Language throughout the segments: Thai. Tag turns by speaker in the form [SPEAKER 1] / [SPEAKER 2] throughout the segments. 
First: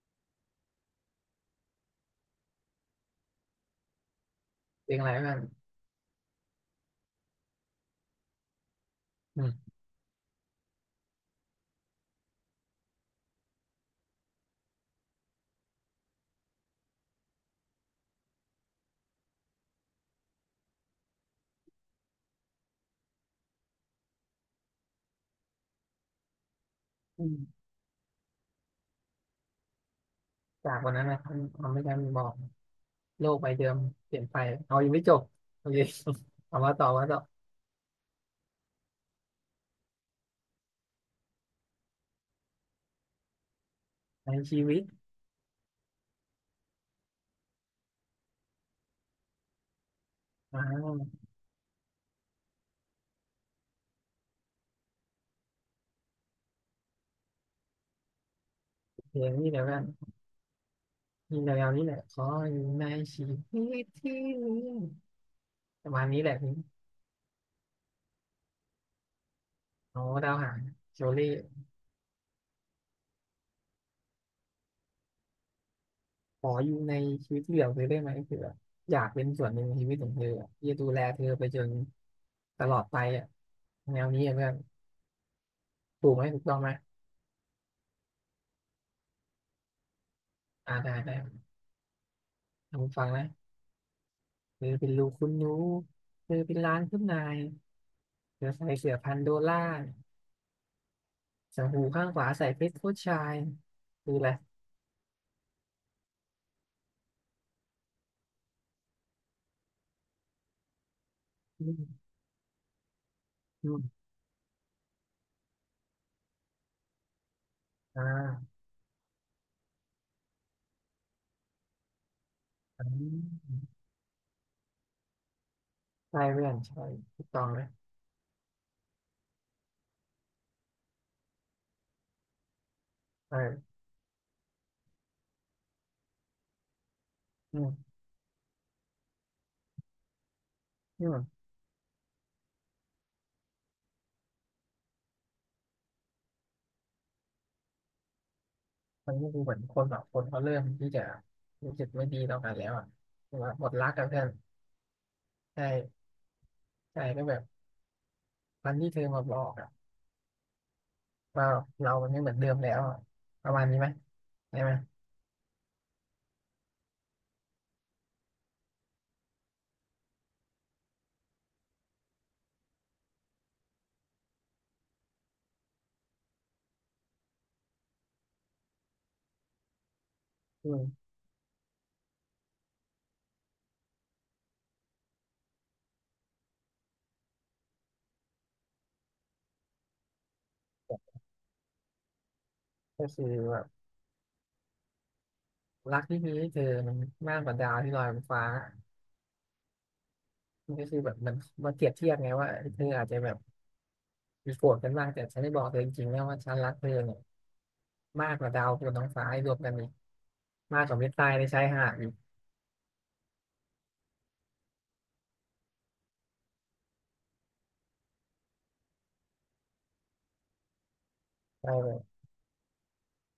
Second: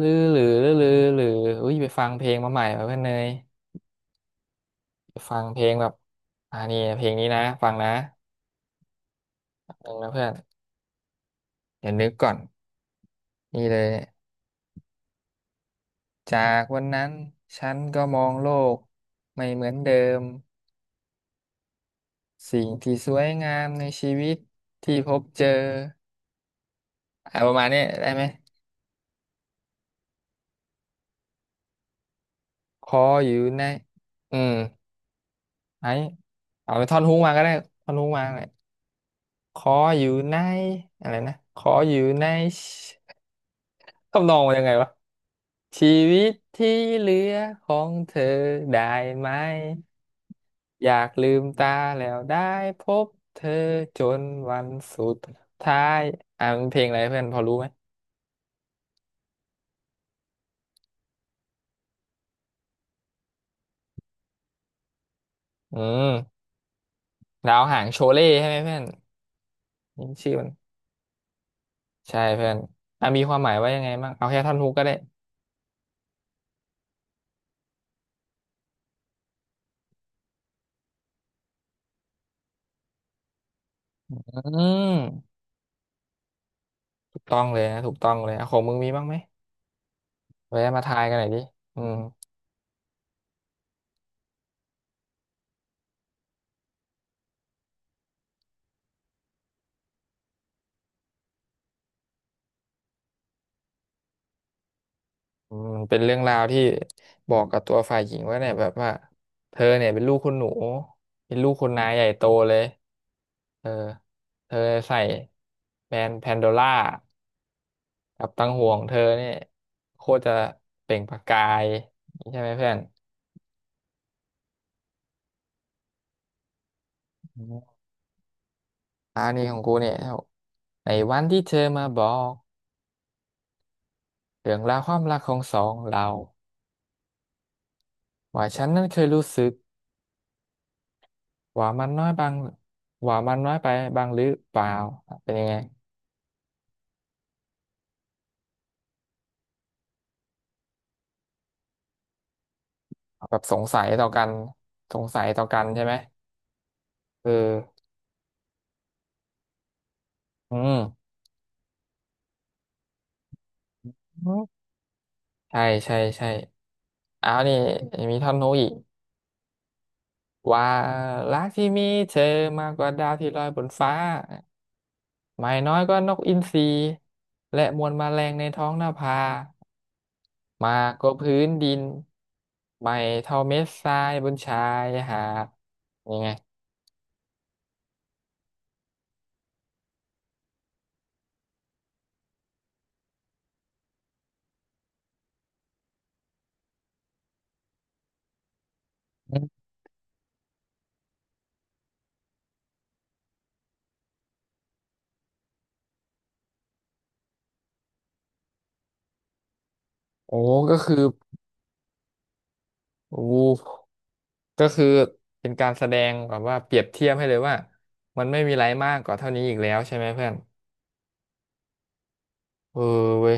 [SPEAKER 1] ลือหรือลือลหรืออุ้ยไปฟังเพลงมาใหม่มาเพื่อนเนย
[SPEAKER 2] เลี้ยงอะไร
[SPEAKER 1] ไป
[SPEAKER 2] บ้า
[SPEAKER 1] ฟั
[SPEAKER 2] ง
[SPEAKER 1] งเพลงแบบอ่านี่เพลงนี้นะฟังนะ
[SPEAKER 2] อื
[SPEAKER 1] ห
[SPEAKER 2] ม
[SPEAKER 1] นึ่งนะเพื่อนเดี๋ยวนึกก่อนนี่เลยจากวันนั้นฉันก็มองโลกไม่เหมือนเดิมสิ่งที่สวยงามในชีวิตที่พบเจอ
[SPEAKER 2] อื
[SPEAKER 1] ประ
[SPEAKER 2] ม
[SPEAKER 1] มาณนี้ได้ไหม
[SPEAKER 2] จากวันนั้นนะทำให้กาบอก
[SPEAKER 1] ขอ
[SPEAKER 2] โล
[SPEAKER 1] อยู่
[SPEAKER 2] กใบ
[SPEAKER 1] ใน
[SPEAKER 2] เดิมเปลี่ยน
[SPEAKER 1] อื
[SPEAKER 2] ไป
[SPEAKER 1] ม
[SPEAKER 2] เอายังไม่จบโอเค
[SPEAKER 1] ไอ้
[SPEAKER 2] เอา
[SPEAKER 1] เอา
[SPEAKER 2] มา
[SPEAKER 1] ไป
[SPEAKER 2] ต่อ
[SPEAKER 1] ท่อน
[SPEAKER 2] มา
[SPEAKER 1] ฮุ
[SPEAKER 2] ต่
[SPEAKER 1] ก
[SPEAKER 2] อ
[SPEAKER 1] มาก็ได้ท่อนฮุกมาเลยขออยู่ในอะไรนะขออยู่ใน ทำน
[SPEAKER 2] ใน
[SPEAKER 1] องมัน
[SPEAKER 2] ชี
[SPEAKER 1] ยังไง
[SPEAKER 2] วิต
[SPEAKER 1] วะชีวิตที่เหลือของเธอได้ไหม
[SPEAKER 2] อ่
[SPEAKER 1] อยาก
[SPEAKER 2] า
[SPEAKER 1] ลืมตาแล้วได้พบเธอจนวันสุดท้ายอ่ะมันเพลงอะไรเพื่อนพอรู้ไหม
[SPEAKER 2] เพลงนี้เดี๋ยวกันนี่เดี๋ยวนี้แหละขออยู่ในชีวิตที่นี้
[SPEAKER 1] อื
[SPEAKER 2] ประมาณนี้แหละ
[SPEAKER 1] ม
[SPEAKER 2] พี่
[SPEAKER 1] ดาวหางโชเล่ใช่ไหมเพื่อน
[SPEAKER 2] โอ้
[SPEAKER 1] นี่ชื่
[SPEAKER 2] ดา
[SPEAKER 1] อ
[SPEAKER 2] ว
[SPEAKER 1] มัน
[SPEAKER 2] หางโชลี่
[SPEAKER 1] ใช่เพื่อนอ่ะมีความหมายว่ายังไงบ้างเอาแค่ท่อนฮุกก็ได้
[SPEAKER 2] ขออยู่ในชีวิตที่เหลือเธอได้ไหมคืออยากเป็นส่วนหนึ่งในชีวิตของเธออะที่จะดูแลเธอไปจนตลอดไปอ่ะแนว
[SPEAKER 1] อ
[SPEAKER 2] นี้อะเพื่
[SPEAKER 1] ื
[SPEAKER 2] อน
[SPEAKER 1] ม
[SPEAKER 2] ถูกไหมถูกต้องไหม
[SPEAKER 1] ถูกต้องเลยนะถูกต้องเลยอ่ะของมึงมีบ้างไหมไว้มา
[SPEAKER 2] ได้
[SPEAKER 1] ทาย
[SPEAKER 2] ได้
[SPEAKER 1] กันหน่อยดิอืม
[SPEAKER 2] ลองฟังนะ เธอเป็นลูกคุณหนูเธอเป็นล้านคุณนายเธอใส่เสื้อพันโดล่าส์งหูข้างขวาใส่เพชรผู้ชายคืออะไร
[SPEAKER 1] อืมเป็นเรื่องราวที่บอกกับตัวฝ่ายหญิงว่าเนี่ยแบบว่าเธอเนี่ยเป็นลูกคุณหนูเป็นลูก
[SPEAKER 2] อื
[SPEAKER 1] คุณนายใหญ่
[SPEAKER 2] ม
[SPEAKER 1] โตเลยเอ
[SPEAKER 2] อื
[SPEAKER 1] อ
[SPEAKER 2] ม
[SPEAKER 1] เธอใส่แบรนด์แพนโดล่า
[SPEAKER 2] อ
[SPEAKER 1] กับตั
[SPEAKER 2] ่า
[SPEAKER 1] งห่วงเธอเนี่ยโคตรจะเปล่งประกายใช่ไหมเพื่อน
[SPEAKER 2] อันนี้ใช่เพื่อนใช่ถูก
[SPEAKER 1] อื
[SPEAKER 2] ต้องเลย
[SPEAKER 1] มอันนี้ของกูเนี่ยในวันที่เธอมาบอก
[SPEAKER 2] เออ
[SPEAKER 1] เรื่องราวความรักของสองเรา
[SPEAKER 2] อืม
[SPEAKER 1] ว่าฉันนั้นเคยรู้สึก
[SPEAKER 2] อืม
[SPEAKER 1] ว่ามันน้อยบางว่ามันน้อยไปบางหรือเปล่าเป็นยังไง
[SPEAKER 2] มันก็คือเหมือนคนแอบคนเขาเริ่มที่จะรู้สึกไม่ดีต่อกันแล้วอ่ะ
[SPEAKER 1] แบ
[SPEAKER 2] คือ
[SPEAKER 1] บ
[SPEAKER 2] ว่า
[SPEAKER 1] สง
[SPEAKER 2] หมด
[SPEAKER 1] สัย
[SPEAKER 2] รักกั
[SPEAKER 1] ต่อ
[SPEAKER 2] นเพื่
[SPEAKER 1] กั
[SPEAKER 2] อน
[SPEAKER 1] นสงสัยต่อกัน
[SPEAKER 2] ใช่
[SPEAKER 1] ใช่ไหม
[SPEAKER 2] ใช่ก็
[SPEAKER 1] เ
[SPEAKER 2] แบบ
[SPEAKER 1] ออ
[SPEAKER 2] วันที่เธอมาบอกอ่ะ
[SPEAKER 1] อืม
[SPEAKER 2] ว่าเรามันไม่เหมือนเดิมแล้วอะประมาณนี้ไหมได้ไหม
[SPEAKER 1] ใช่ใช่ใช่อ้าวนี่มีท่อนโน้อีกว่ารักที่มีเธอมากกว่าดาวที่ลอยบนฟ้าไม่น้อยก็นกอินทรีและมวลแมลงในท้องนภา
[SPEAKER 2] อื
[SPEAKER 1] มากก
[SPEAKER 2] ม
[SPEAKER 1] ว่าพื้นดินไม่เท่าเม็ดทรายบนชายหาดยังไง
[SPEAKER 2] ก็คือว่า รักที่มีให้เธอมันมากกว่าดาวที่ลอยบนฟ้ามันก็คือแบบมันมาเปรียบเทียบไงว่าเธออาจจะแบบมีโกรธกันมากแต่ฉันได้บอกเธอจริงๆนะว่าฉันรักเธอเนี่ยมากกว่าดาวบนท้องฟ้าให้รวมกันอีก
[SPEAKER 1] โอ้ก็
[SPEAKER 2] มากก
[SPEAKER 1] คื
[SPEAKER 2] ว่า
[SPEAKER 1] อ
[SPEAKER 2] เม็ดทรายในชายหาดอีก
[SPEAKER 1] โอ้ ก็คือเป็นการแสดงแบบว่าเปรียบเทียบให้เลยว่ามันไม่มีอะไรมากกว่าเท่านี้อีกแล้วใช่ไหมเพื่อน
[SPEAKER 2] ได้เลย
[SPEAKER 1] เออเว้ย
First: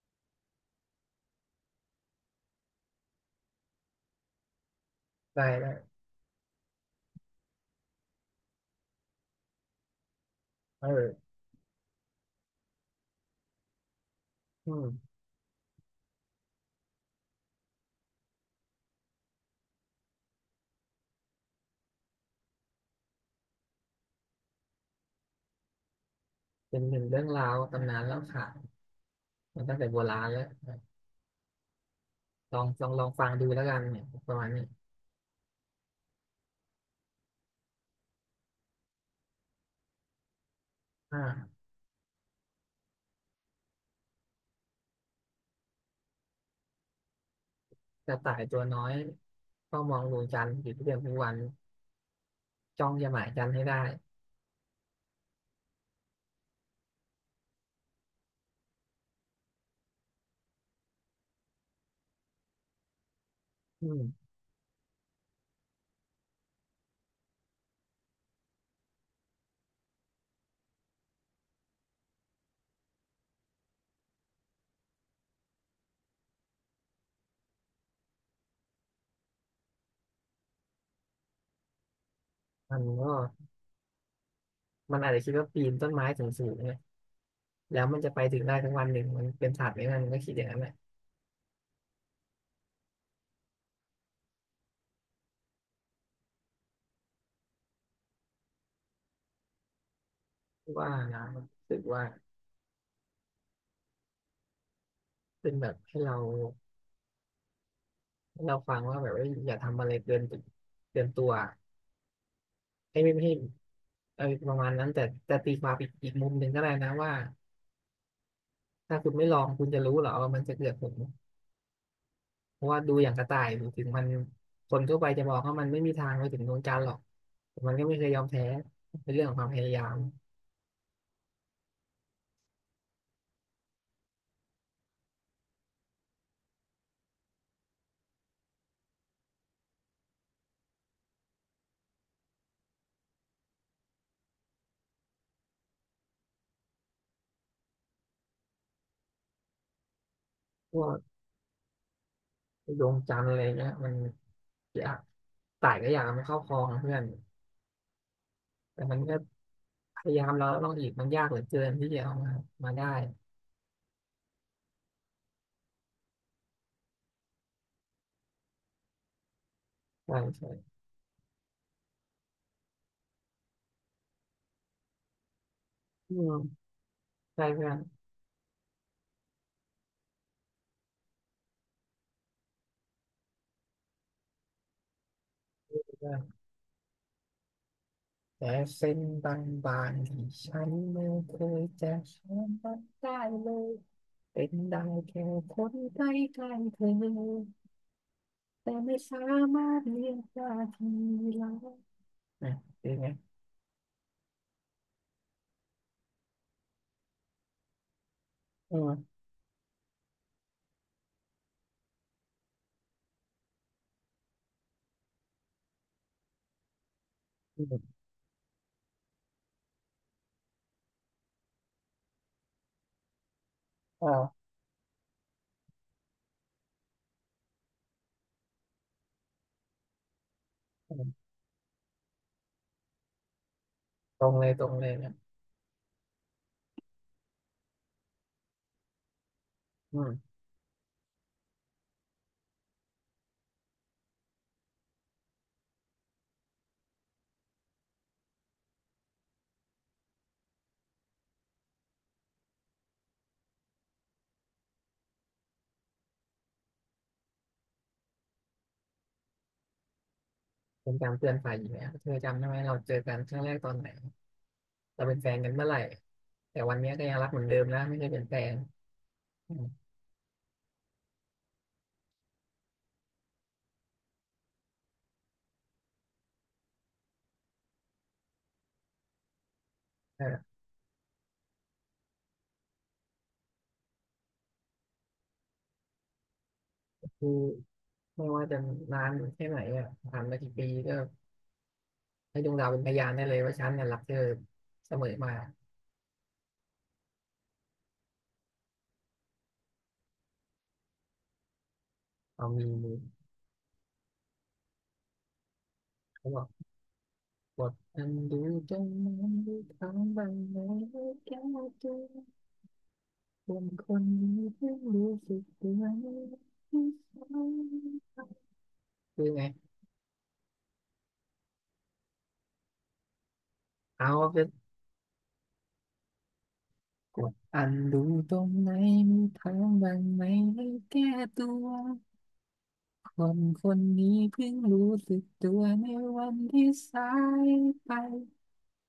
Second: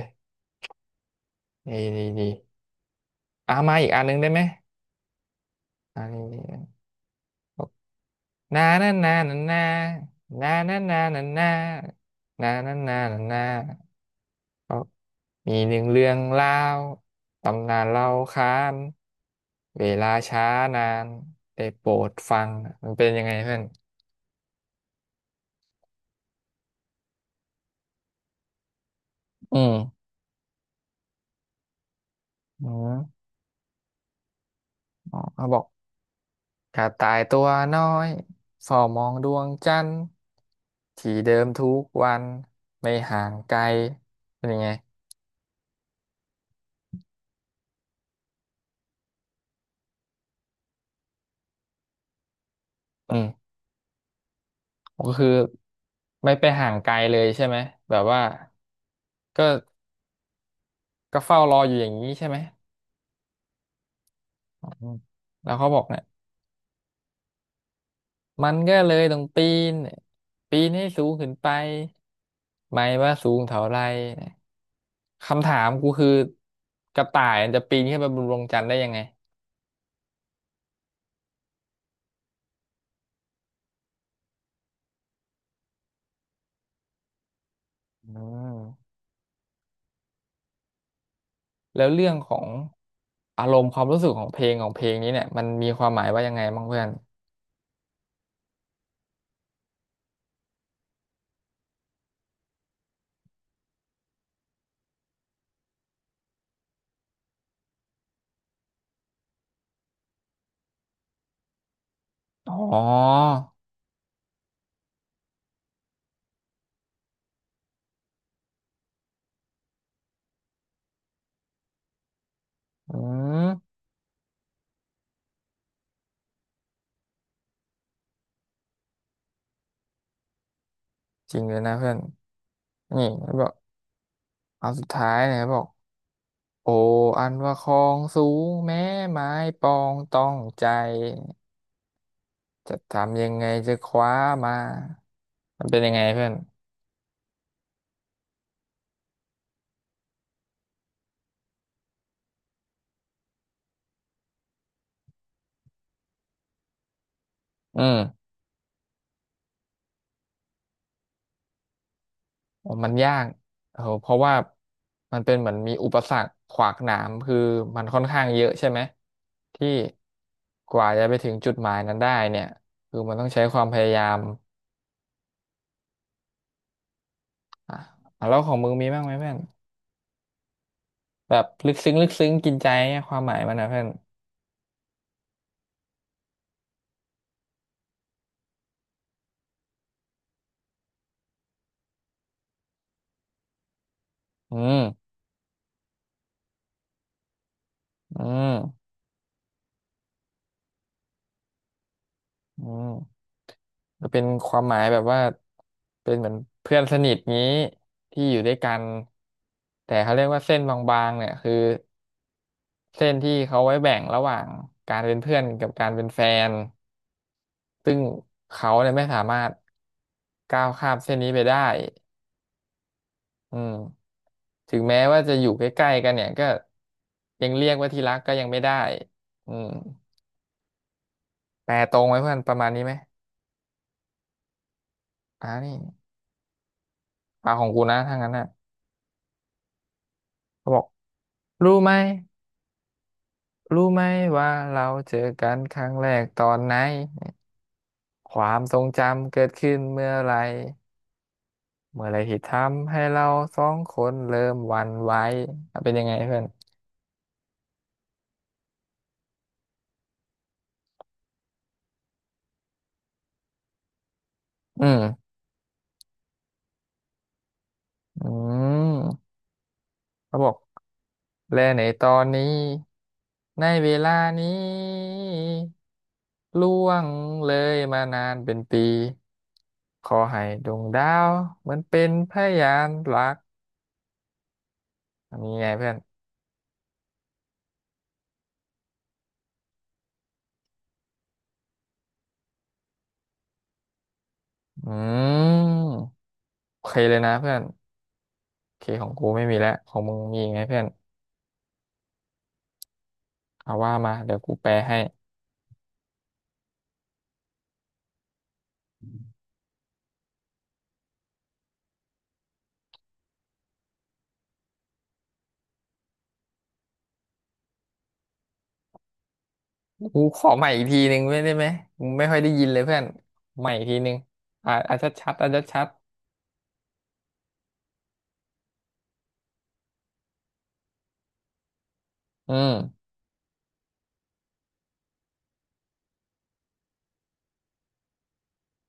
[SPEAKER 1] นี่นี่นี่อ่ะมาอีกอันหนึงได้ไหม
[SPEAKER 2] ได้ได้
[SPEAKER 1] อันนี้นนานานานานานานา
[SPEAKER 2] เอ
[SPEAKER 1] นานา
[SPEAKER 2] อ
[SPEAKER 1] นานานานานานา
[SPEAKER 2] อื
[SPEAKER 1] ก็
[SPEAKER 2] ม
[SPEAKER 1] มีหนึ่งเรื่องเล่าตำนานเล่าค้านเวลาช้านานได้โปรดฟังมันเป็นยังไงเพื่อน
[SPEAKER 2] เป็นหนึ่งเรื่องราวตำนานเล่าขาน
[SPEAKER 1] อื
[SPEAKER 2] มา
[SPEAKER 1] ม
[SPEAKER 2] ตั้งแต่โบราณแล้วลอ
[SPEAKER 1] อื
[SPEAKER 2] งลอง
[SPEAKER 1] ม
[SPEAKER 2] ลองฟังดูแล้วกันเนี่ยประมาณนี้
[SPEAKER 1] อ๋อเขาบอก กระต่ายตัวน้อยเฝ้ามองดวงจันทร์ที่เดิม
[SPEAKER 2] อ่า
[SPEAKER 1] ทุกวันไม่ห่างไกลเป็นยังไง
[SPEAKER 2] กระต่ายตัวน้อยก็มองดวงจันทร์อยู่ทุกเดือนทุกวันจ้องจะ
[SPEAKER 1] อื
[SPEAKER 2] หมายจัน
[SPEAKER 1] ม
[SPEAKER 2] ทร์ให้ได้
[SPEAKER 1] ก็คือไม่ไปห่างไกลเลยใช่ไหมแบบว่าก็ก็เฝ้ารออยู่อย่างนี้ใช่ไหม
[SPEAKER 2] อืม
[SPEAKER 1] อืมแล้วเขาบอกเนี่ยมันก็เลยต้องปีนปีนให้สูงขึ้นไปไม่ว่าสูงเท่าไรคำถามกูคือกระต่ายมันจะปีนขึ้นไปบนดวงจันทร์ได้ยังไง
[SPEAKER 2] มันก็ มันอาจจะคิดว่าปีนต้นไม้สูงสูงเนี่ยแล้วมัน
[SPEAKER 1] อื
[SPEAKER 2] จะไปถึงได้ทั้งวัน
[SPEAKER 1] ม
[SPEAKER 2] หนึ่งมันเป็นศาสตร์ไหมมันก็คิดอย่างนั้นแหละ
[SPEAKER 1] แล้วเรื่องของอารมณ์ความรู้สึกของเพลงของเพลงนี้เนี่ยมันมีความหมายว่ายังไงบ้างเพื่อน
[SPEAKER 2] ว่านะรู้สึกว่าเป็นแบบให้เราฟังว่าแบบว่าอย่าทำอะไรเกินเกินตัว
[SPEAKER 1] อ๋อ
[SPEAKER 2] ให้ไม่ให้เออประมาณนั้นแต่แต่ตีความอีกมุมหนึ่งก็ได้นะว่าถ้าคุณไม่ลองคุณจะรู้เหรอว่ามันจะเกิดผลเพราะว่าดู
[SPEAKER 1] อื
[SPEAKER 2] อย่างกระต่าย
[SPEAKER 1] ม
[SPEAKER 2] ถึงมันคนทั่วไปจะบอกว่ามันไม่มีทางไปถึงดวงจันทร์หรอกแต่มันก็ไม่เคยยอมแพ้เป็นเรื่องของความพยายาม
[SPEAKER 1] จริงเลยนะเพื่อนนี่เขาบอกเอาสุดท้ายนะครับบอกโออันว่าคลองสูงแม้ไม้ปองต้องใจจะทำยังไงจะคว้ามามันเป็นยังไงเพื่อน
[SPEAKER 2] ดวงจันทร์อะไรเงี้ยมันยากสายก็อยากไมนเข้าคลองนะเพื่อน
[SPEAKER 1] อืม
[SPEAKER 2] แต่มันก็พยายามแล้วลองอีกมันยากเหลือเกินที่จะเอามา
[SPEAKER 1] อ๋อ
[SPEAKER 2] มาได้
[SPEAKER 1] มันยากเออเพราะว่ามันเป็นเหมือนมีอุปสรรคขวากหนามคือมันค่อนข้างเยอะใช่ไหมที่
[SPEAKER 2] ใช่ใช่
[SPEAKER 1] กว่าจะไปถึงจุดหมายนั้นได้เนี่ยคือมันต้องใช้ความพยายาม
[SPEAKER 2] อืมใช่เพื่อ
[SPEAKER 1] อ่ะ
[SPEAKER 2] น
[SPEAKER 1] อ่ะแล้วของมึงมีบ้างไหมเพื่อนแบบลึกซึ้งลึกซึ้งกินใจเนี่ยความหมายมันนะเพื่อน
[SPEAKER 2] เพื่อนแต่เส้นบางๆที่ฉันไม่เคยจะช้ำมันได้เลยเป็น
[SPEAKER 1] อืม
[SPEAKER 2] ได้แค่คนใกล้ๆเธอ
[SPEAKER 1] อื
[SPEAKER 2] แต่
[SPEAKER 1] ม
[SPEAKER 2] ไม่สามารถเรียกว่าที่รักนะ
[SPEAKER 1] อื
[SPEAKER 2] เป็นไง
[SPEAKER 1] มจะเป็นความหมายแบบว่าเป็นเหมือนเพื่อนสนิทงี้ที่อยู่ด้วยกั
[SPEAKER 2] อื
[SPEAKER 1] น
[SPEAKER 2] ม
[SPEAKER 1] แต่เขาเรียกว่าเส้นบางๆเนี่ยคือ เส้นที่เขาไว้แบ่งระหว่างการเป็นเพื่อนกับการเป็นแฟน
[SPEAKER 2] อม
[SPEAKER 1] ซึ่งเขาเนี่ยไม่สามารถก้าวข้ามเส้นนี้ไปได้อืม
[SPEAKER 2] อ่า
[SPEAKER 1] ถึงแม้ว่าจะอยู่ใกล้ๆกันเนี่ยก็ยังเรียกว่าที่รักก็ยังไม่ได้อืมแปลตรงไว้เพื่อนประมาณนี้ไหม
[SPEAKER 2] ตรงเลยตรงเลยนะ
[SPEAKER 1] อ่านี่ปากของกูนะถ้างั้นน่ะ
[SPEAKER 2] อืม
[SPEAKER 1] เขาบอกรู้ไหมรู้ไหมว่าเราเจอกันครั้งแรกตอนไหนความทรงจำเกิดขึ้นเมื่อไหร เมื่อไหรที่ทำให้เราสองคนเริ่มหวั่นไหวอ่ะเป็นยังไงเพื่อน
[SPEAKER 2] เป็นการเตือนฝ่ายหญิงนะเธอจำได้ไหมเราเจอกันครั้งแรกตอนไหน
[SPEAKER 1] อื
[SPEAKER 2] เราเป็นแฟ
[SPEAKER 1] ม
[SPEAKER 2] นกันเมื่อไหร่แต่วันเนี้ยก็ยังรักเหมือนเดิมนะไม่ได้เป็
[SPEAKER 1] อื
[SPEAKER 2] นแฟน
[SPEAKER 1] ม
[SPEAKER 2] อืม
[SPEAKER 1] เขาบอกและในตอนนี้ในเวลานี้ล่วงเลยมานานเป็นปีขอให้
[SPEAKER 2] เออ
[SPEAKER 1] ดวงดาวเหมือนเป็นพยานรักอันนี้ไงเพื่อน
[SPEAKER 2] คือไม่ว่าจะนานแค่ไหนอ่ะผ่านมากี่ปีก็ให้ดวงดาวเป็นพยานได้เลยว่าฉันเนี่ยรักเธอ
[SPEAKER 1] อื
[SPEAKER 2] เสมอมา
[SPEAKER 1] มโอเคเลยนะเพื่อนโอเคของกูไม่มีแล้วของมึงมีอีกไหมเพื่อน
[SPEAKER 2] เอามี
[SPEAKER 1] เอาว่ามาเดี๋ยวกูแปลให้
[SPEAKER 2] เขาบอกบทนันดูจงมันดูทางบางไหนแก้วเจอคนคนนี้เพิ่งรู้สึกตัวนีคือไง
[SPEAKER 1] กูขอใหม่อีกทีหนึ่งไม่ได้ไหมกูไม่ค่อยได้ยินเลยเพื่อนใหม่อีกทีห
[SPEAKER 2] เอา
[SPEAKER 1] นึ่ง
[SPEAKER 2] ไป
[SPEAKER 1] อ่าชัดชัดชัดชัด
[SPEAKER 2] กดอันดูตรงไหนมีทางบ้างไหมให้แก้ตัว
[SPEAKER 1] ๆอืม
[SPEAKER 2] คนคนนี้เพิ่งรู้สึกตัวในวันที่สายไป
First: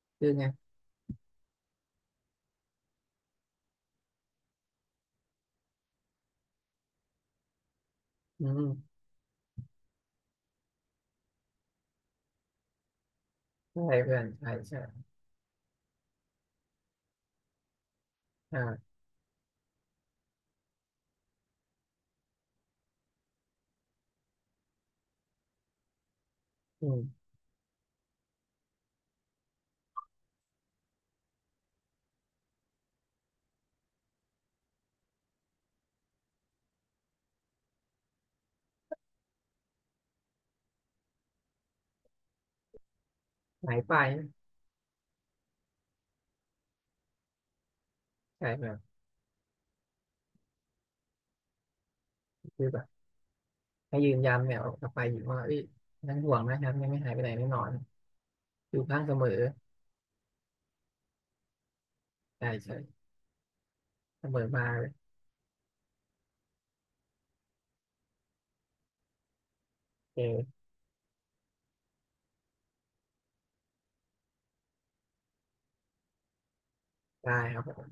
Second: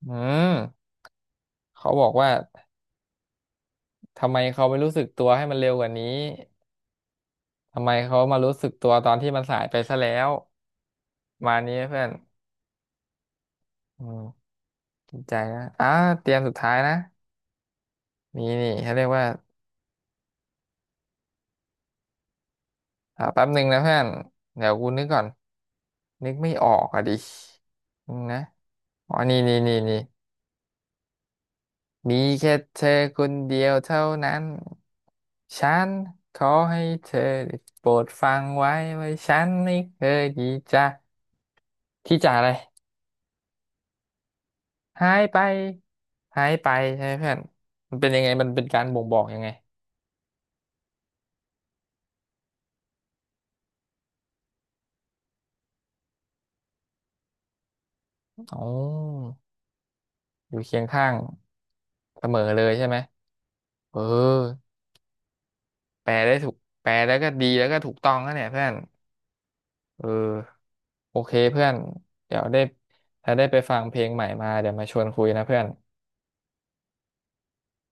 [SPEAKER 1] อื
[SPEAKER 2] คือไง
[SPEAKER 1] มเขาบอกว่าทำไมเขาไม่รู้สึกตัวให้มันเร็วกว่านี้ทำไมเขามา
[SPEAKER 2] อื
[SPEAKER 1] รู้สึ
[SPEAKER 2] ม
[SPEAKER 1] กตัวตอนที่มันสายไปซะแล้วมานี้เพื่อน
[SPEAKER 2] ใช่
[SPEAKER 1] อื
[SPEAKER 2] เพื่
[SPEAKER 1] ม
[SPEAKER 2] อนใช่ใช่
[SPEAKER 1] จริงใจนะอ่าเตรียมสุดท้ายนะมีนี่เขา
[SPEAKER 2] อ่า
[SPEAKER 1] เรียกว่าแป๊บหนึ่งนะเพื่อนเดี๋ยวกูนึกก่อนนึกไม่ออก
[SPEAKER 2] อื
[SPEAKER 1] อ่ะ
[SPEAKER 2] ม
[SPEAKER 1] ดิอืมนะอ๋อนี่นี่นี่นี่ มีแค่เธอคนเดียวเท่านั้น ฉันขอให้เธอได้โปรดฟังไว้ว่าฉันไม่เคยที่จะอะไร
[SPEAKER 2] หายไป
[SPEAKER 1] หายไปหายไปใช่ไหมเพื่อนมันเป็นยังไงมั
[SPEAKER 2] ใช่
[SPEAKER 1] นเป็น
[SPEAKER 2] แบบ
[SPEAKER 1] การบ่งบอกยังไง
[SPEAKER 2] คือแบบให้ยืนยันเนี่ยอกลับไปอยู่ว่าเอ้ยยังห่วงนะครับยังไม่หายไปไหนแน่นอน
[SPEAKER 1] อ๋อ
[SPEAKER 2] อยู่ข้างเสมอ
[SPEAKER 1] อยู่เคียงข้างเสมอ
[SPEAKER 2] ใช่
[SPEAKER 1] เลย
[SPEAKER 2] ใช่
[SPEAKER 1] ใช่ไหมเออ
[SPEAKER 2] เสมอมาเลย
[SPEAKER 1] แปลได้ถูกแปลแล้วก็ดีแล้วก็ถูกต้องนะเนี่ยเพื่อนเ
[SPEAKER 2] โอเ
[SPEAKER 1] ออ
[SPEAKER 2] ค
[SPEAKER 1] โอเคเพื่อนเดี๋ยวได้ถ้าได้ไปฟังเพลงใหม่มาเดี๋ยวมาชวนคุยนะเพื่อน
[SPEAKER 2] ได้ครับ